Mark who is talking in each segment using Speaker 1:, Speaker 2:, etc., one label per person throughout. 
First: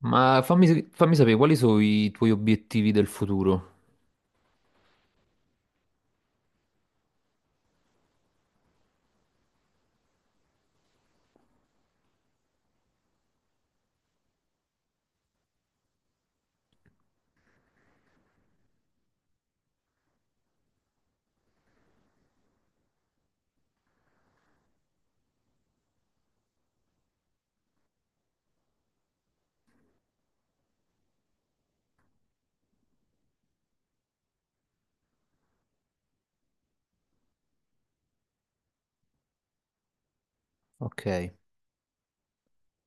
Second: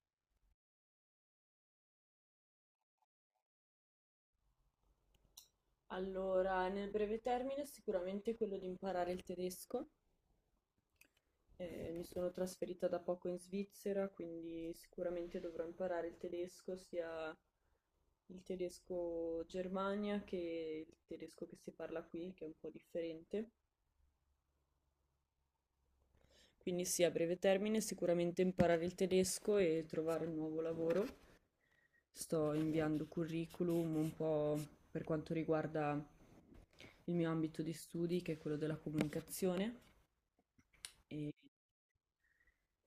Speaker 1: Ma fammi sapere quali sono i tuoi obiettivi del futuro.
Speaker 2: Allora, nel breve termine sicuramente quello di imparare il tedesco. Mi sono trasferita da poco in Svizzera, quindi sicuramente dovrò imparare il tedesco, sia il tedesco Germania che il tedesco che si parla qui, che è un po' differente. Quindi sì, a breve termine sicuramente imparare il tedesco e trovare un nuovo lavoro. Sto inviando curriculum un po' per quanto riguarda il mio ambito di studi, che è quello della comunicazione.
Speaker 1: Ok.
Speaker 2: E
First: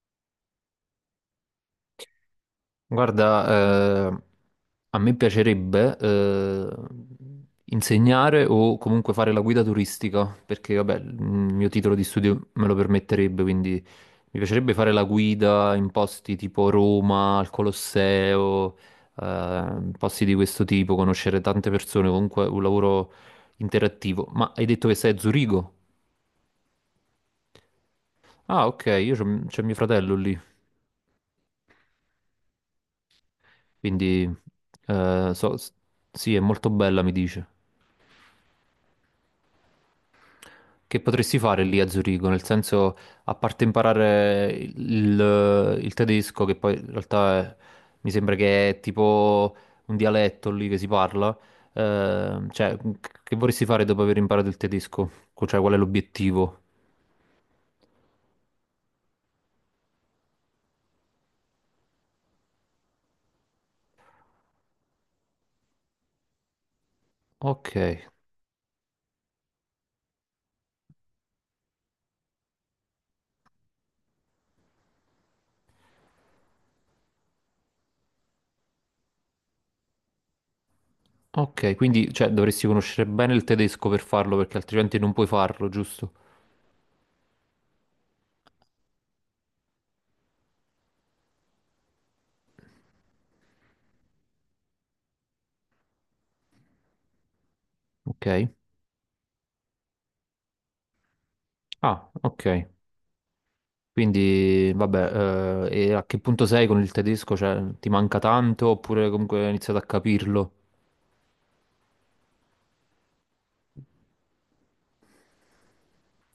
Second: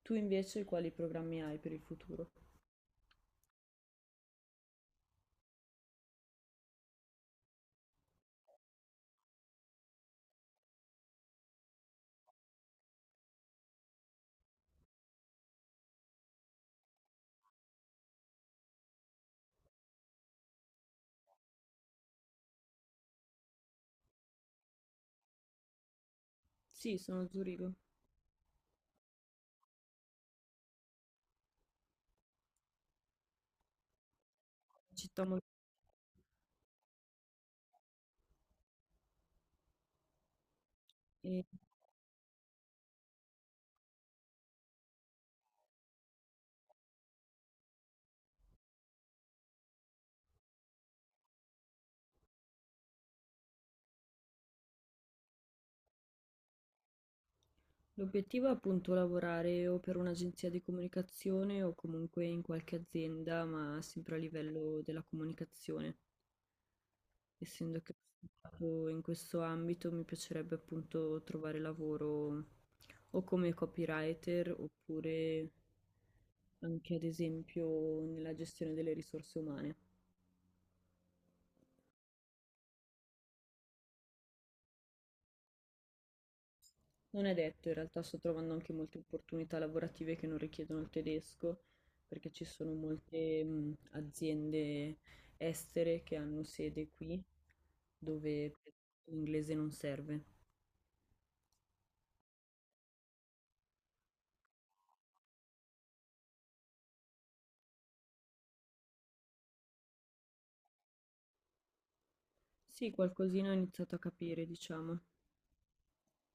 Speaker 2: tu invece quali programmi hai per il futuro?
Speaker 1: Guarda, a me piacerebbe insegnare o comunque fare la guida turistica, perché vabbè, il mio titolo di studio me lo permetterebbe, quindi mi piacerebbe fare la guida in posti tipo Roma, al Colosseo, posti di questo tipo, conoscere tante persone, comunque un lavoro interattivo. Ma hai detto che sei a Zurigo?
Speaker 2: Sì, sono a Zurigo,
Speaker 1: Ah, ok, io c'è mio fratello lì. Quindi,
Speaker 2: città
Speaker 1: eh,
Speaker 2: molto...
Speaker 1: so- s- sì, è molto bella, mi dice. Che potresti
Speaker 2: e
Speaker 1: fare lì a Zurigo? Nel senso, a parte imparare il tedesco, che poi in realtà mi sembra che è tipo un dialetto lì che si parla, eh, cioè, che vorresti fare dopo aver imparato il tedesco? Cioè, qual è l'obiettivo?
Speaker 2: l'obiettivo è appunto lavorare o per un'agenzia di comunicazione o comunque in qualche azienda, ma sempre a livello della comunicazione.
Speaker 1: Ok,
Speaker 2: Essendo che ho studiato in questo ambito, mi piacerebbe appunto trovare lavoro o come copywriter oppure anche ad esempio nella gestione delle risorse umane.
Speaker 1: ok, quindi cioè, dovresti conoscere bene il tedesco per farlo, perché altrimenti non puoi farlo, giusto?
Speaker 2: Non è detto, in realtà sto trovando anche molte opportunità lavorative che non richiedono il tedesco, perché ci sono molte aziende estere che hanno sede qui,
Speaker 1: Ok.
Speaker 2: dove l'inglese non serve.
Speaker 1: Ah, ok. Quindi, vabbè, e a che punto sei con il tedesco? Cioè, ti manca tanto oppure comunque hai iniziato a capirlo?
Speaker 2: Sì, qualcosina ho iniziato a capire, diciamo.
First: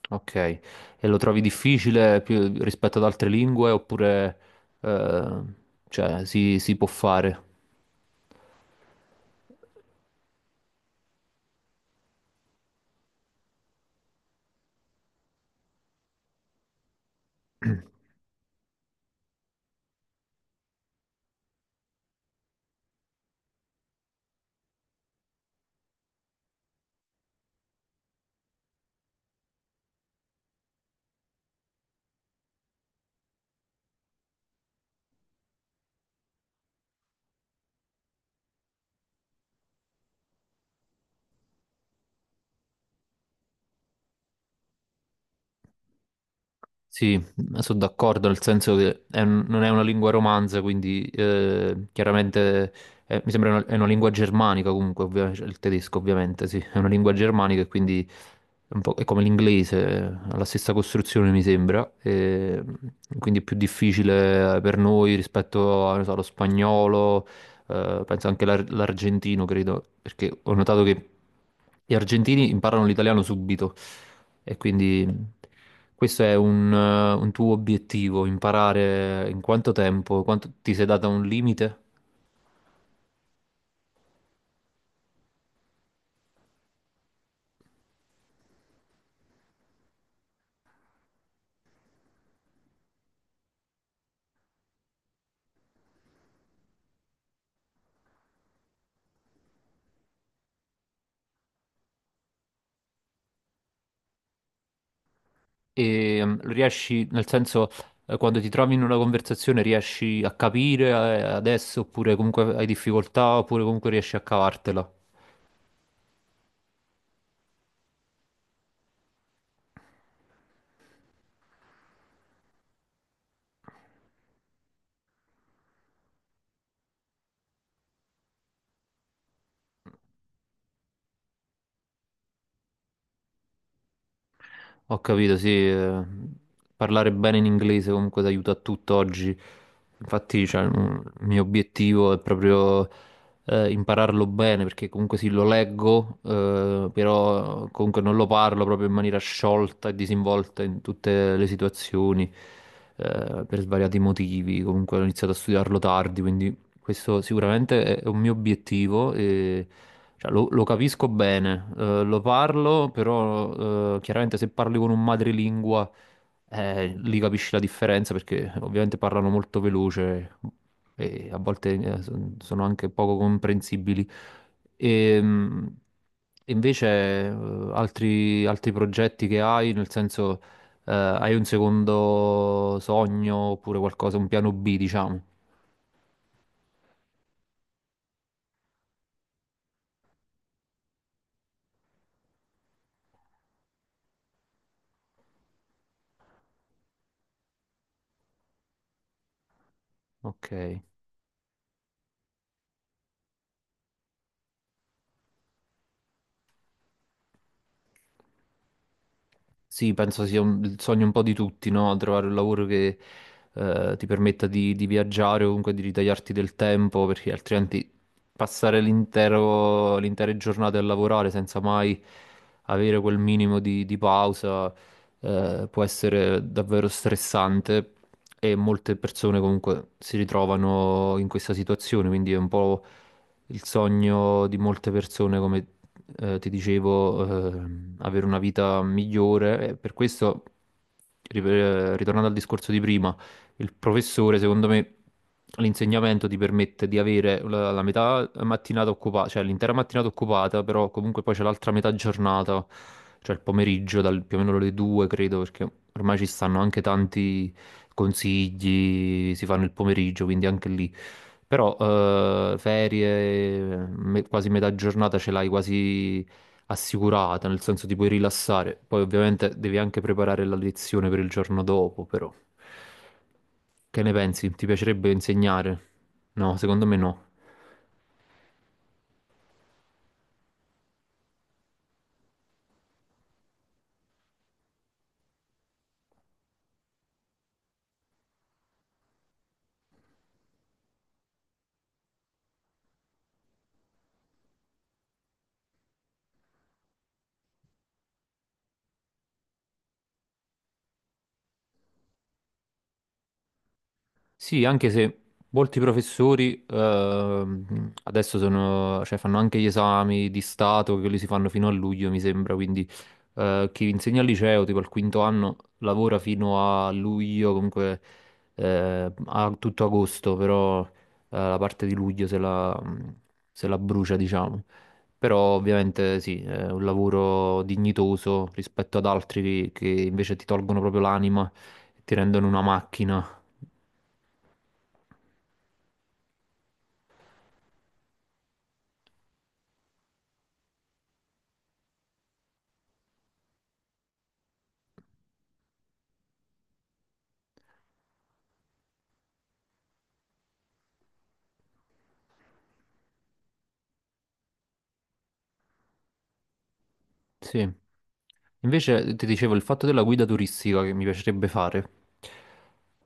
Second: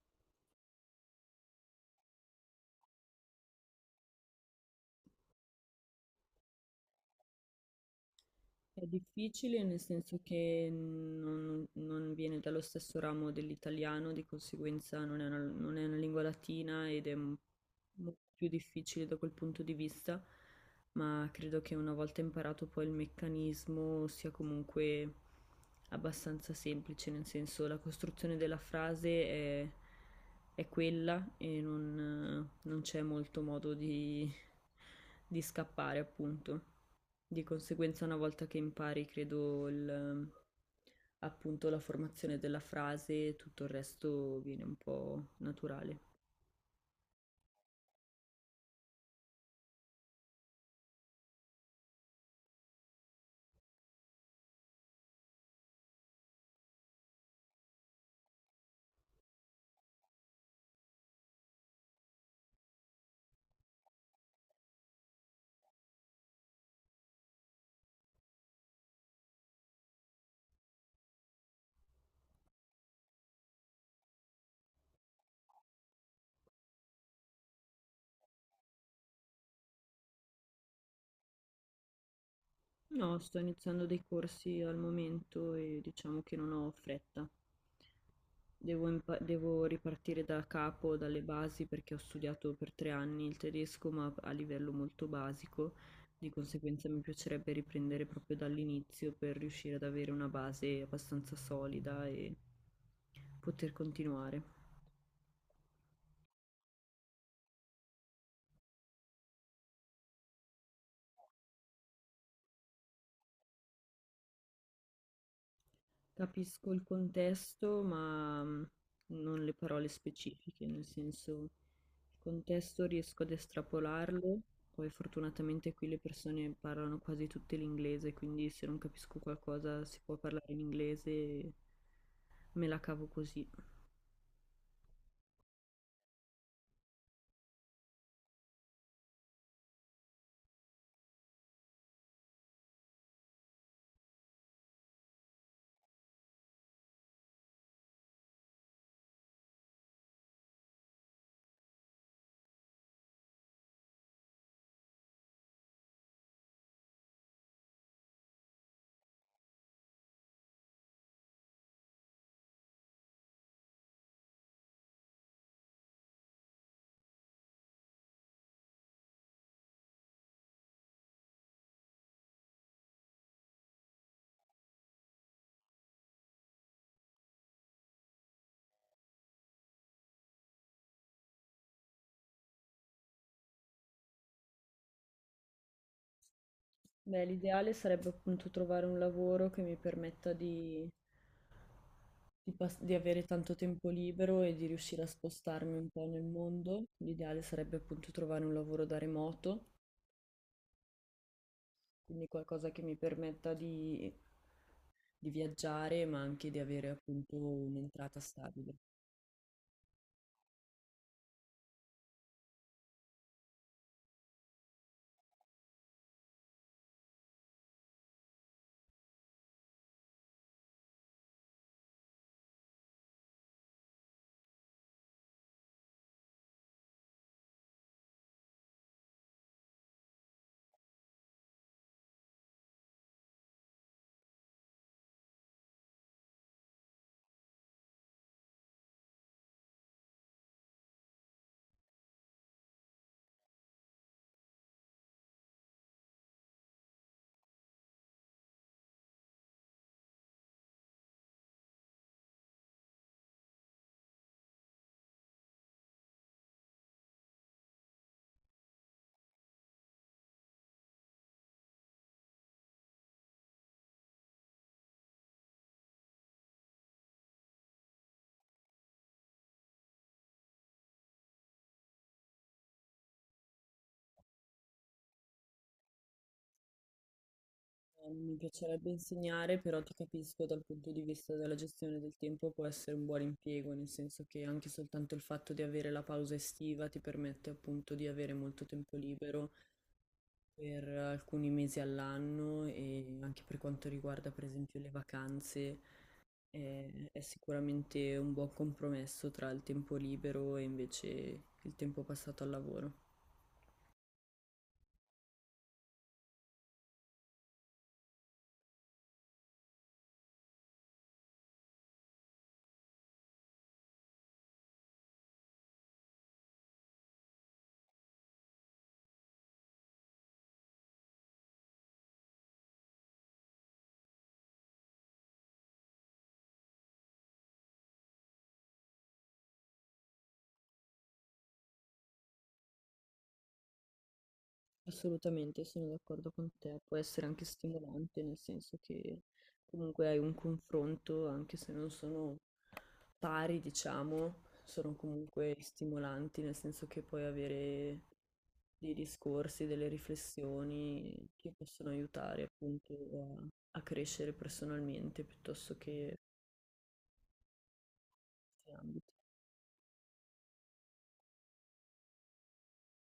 Speaker 1: Ok, e lo trovi difficile più rispetto ad altre lingue eh, si può fare?
Speaker 2: È difficile nel senso che non viene dallo stesso ramo dell'italiano, di conseguenza non è una lingua latina ed è molto più difficile da quel punto di vista, ma credo che una volta imparato poi il meccanismo sia comunque abbastanza semplice, nel senso la costruzione della frase è quella e non c'è molto modo di scappare, appunto. Di conseguenza, una volta che impari, credo, appunto la formazione della frase, tutto il resto viene un po' naturale.
Speaker 1: Sì, sono d'accordo, nel senso che è non è una lingua romanza, quindi chiaramente mi sembra è una lingua germanica comunque, cioè il tedesco ovviamente, sì, è una lingua germanica e quindi è, un po', è come l'inglese, ha la stessa costruzione mi sembra, e quindi è più difficile per noi rispetto a, non so, allo spagnolo, penso anche l'argentino, credo, perché ho notato che gli argentini imparano l'italiano subito e quindi questo è un tuo obiettivo, imparare in quanto tempo, quanto ti sei data un limite
Speaker 2: No, sto iniziando dei corsi al momento e diciamo che non ho fretta. Devo ripartire da capo, dalle basi, perché ho studiato per tre anni il tedesco, ma a livello molto basico. Di conseguenza mi piacerebbe riprendere proprio dall'inizio per riuscire ad avere una base abbastanza solida e poter continuare.
Speaker 1: e riesci, nel senso, quando ti trovi in una conversazione riesci a capire adesso oppure comunque hai difficoltà oppure comunque riesci a cavartela.
Speaker 2: Capisco il contesto, ma non le parole specifiche, nel senso il contesto riesco ad estrapolarlo, poi fortunatamente qui le persone parlano quasi tutte l'inglese, quindi se non capisco qualcosa si può parlare in inglese, e me la cavo così.
Speaker 1: Ho capito, sì, parlare bene in inglese comunque ti aiuta a tutto oggi. Infatti, il mio obiettivo è proprio impararlo bene, perché comunque sì, lo leggo, però comunque non lo parlo proprio in maniera sciolta e disinvolta in tutte le situazioni, per svariati motivi. Comunque ho iniziato a studiarlo tardi, quindi questo sicuramente è un mio obiettivo, e, cioè, lo capisco bene, lo parlo, però chiaramente se parli con un madrelingua, lì capisci la differenza perché ovviamente parlano molto veloce e a volte sono anche poco comprensibili. E, invece altri progetti che hai, nel senso hai un secondo sogno oppure qualcosa, un piano B, diciamo.
Speaker 2: Beh, l'ideale sarebbe appunto trovare un lavoro che mi permetta di avere tanto tempo libero e di riuscire a spostarmi un po' nel mondo. L'ideale sarebbe appunto trovare un lavoro da remoto.
Speaker 1: Ok.
Speaker 2: Quindi qualcosa che mi permetta di viaggiare, ma anche di avere appunto un'entrata stabile.
Speaker 1: Sì, penso sia il sogno un po' di tutti, no? Trovare un lavoro che ti permetta di viaggiare o comunque di ritagliarti del tempo, perché altrimenti passare l'intera giornata a lavorare senza mai avere quel minimo di pausa, può essere davvero stressante e molte persone comunque si ritrovano in questa situazione, quindi è un po' il sogno di molte persone, come, ti dicevo, avere una vita migliore. E per questo, ritornando al discorso di prima, il professore, secondo me, l'insegnamento ti permette di avere la metà mattinata occupata, cioè l'intera mattinata occupata, però comunque poi c'è l'altra metà giornata, cioè il pomeriggio, dal, più o meno le due, credo, perché ormai ci stanno anche tanti consigli, si fanno il pomeriggio, quindi anche lì. Però quasi metà giornata ce l'hai quasi assicurata, nel senso ti puoi rilassare. Poi ovviamente devi anche preparare la lezione per il giorno dopo, però. Che ne pensi? Ti piacerebbe insegnare? No, secondo me no.
Speaker 2: Mi piacerebbe insegnare, però ti capisco dal punto di vista della gestione del tempo può essere un buon impiego, nel senso che anche soltanto il fatto di avere la pausa estiva ti permette appunto di avere molto tempo libero per alcuni mesi all'anno e anche per quanto riguarda per esempio le vacanze è sicuramente un buon compromesso tra il tempo libero e invece il tempo passato al lavoro.
Speaker 1: Sì, anche se molti professori adesso sono, cioè, fanno anche gli esami di Stato, che quelli si fanno fino a luglio, mi sembra, quindi chi insegna al liceo, tipo al quinto anno, lavora fino a luglio, comunque a tutto agosto, però la parte di luglio se la brucia, diciamo. Però ovviamente sì, è un lavoro dignitoso rispetto ad altri che invece ti tolgono proprio l'anima e ti rendono una macchina.
Speaker 2: Assolutamente, sono d'accordo con te. Può essere anche stimolante, nel senso che comunque hai un confronto, anche se non sono pari, diciamo, sono comunque stimolanti, nel senso che puoi avere dei discorsi, delle riflessioni che possono aiutare appunto a crescere personalmente piuttosto che
Speaker 1: Sì.
Speaker 2: in altri
Speaker 1: Invece
Speaker 2: ambiti.
Speaker 1: ti dicevo il fatto della guida turistica che mi piacerebbe fare.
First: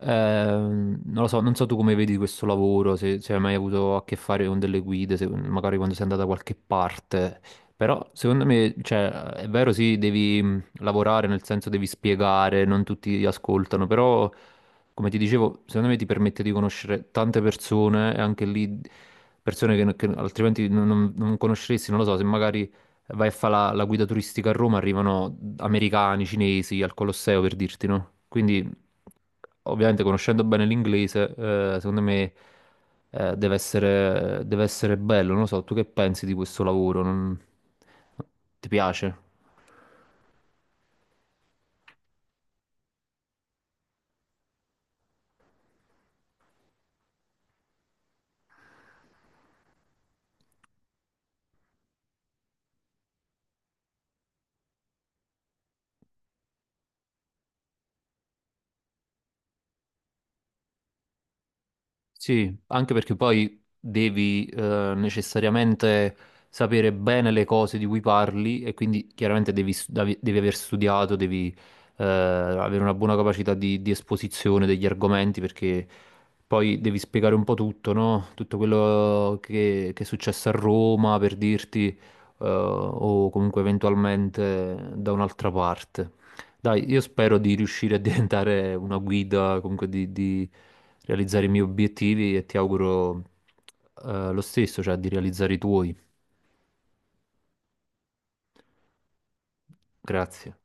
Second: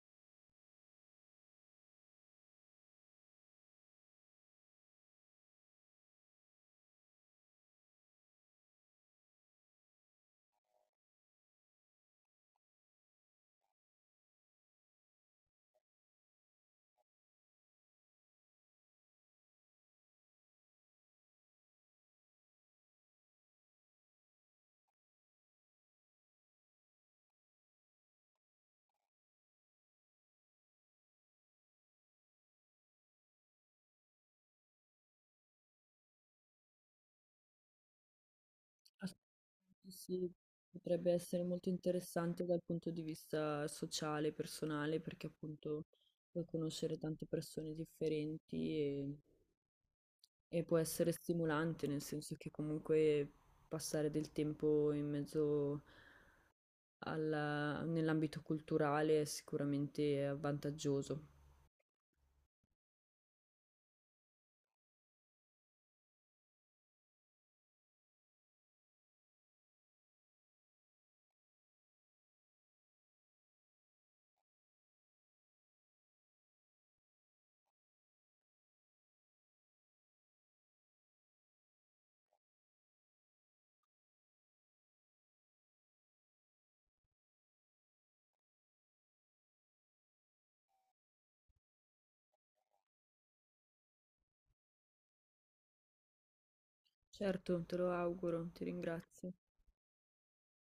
Speaker 1: Non lo so, non so tu come vedi questo lavoro, se hai mai avuto a che fare con delle guide, magari quando sei andato da qualche parte. Però secondo me, cioè, è vero, sì, devi lavorare, nel senso devi spiegare, non tutti ti ascoltano, però come ti dicevo, secondo me ti permette di conoscere tante persone e anche lì persone che altrimenti non conosceresti, non lo so, se magari vai a fare la guida turistica a Roma, arrivano americani, cinesi al Colosseo per dirti, no? Quindi, ovviamente, conoscendo bene l'inglese, secondo me, deve essere bello. Non lo so, tu che pensi di questo lavoro? Ti piace?
Speaker 2: Assolutamente sì, sì, potrebbe essere molto interessante dal punto di vista sociale, personale, perché appunto puoi conoscere tante persone differenti e può essere stimolante, nel senso che comunque passare del tempo in mezzo nell'ambito culturale è sicuramente vantaggioso.
Speaker 1: Sì, anche perché poi devi necessariamente sapere bene le cose di cui parli e quindi chiaramente devi aver studiato, devi avere una buona capacità di esposizione degli argomenti perché poi devi spiegare un po' tutto, no? Tutto quello che è successo a Roma per dirti, o comunque eventualmente da un'altra parte. Dai, io spero di riuscire a diventare una guida, comunque di realizzare i miei obiettivi e ti auguro lo stesso, cioè di realizzare i tuoi.
Speaker 2: Certo, te lo auguro, ti ringrazio.
Speaker 1: Grazie.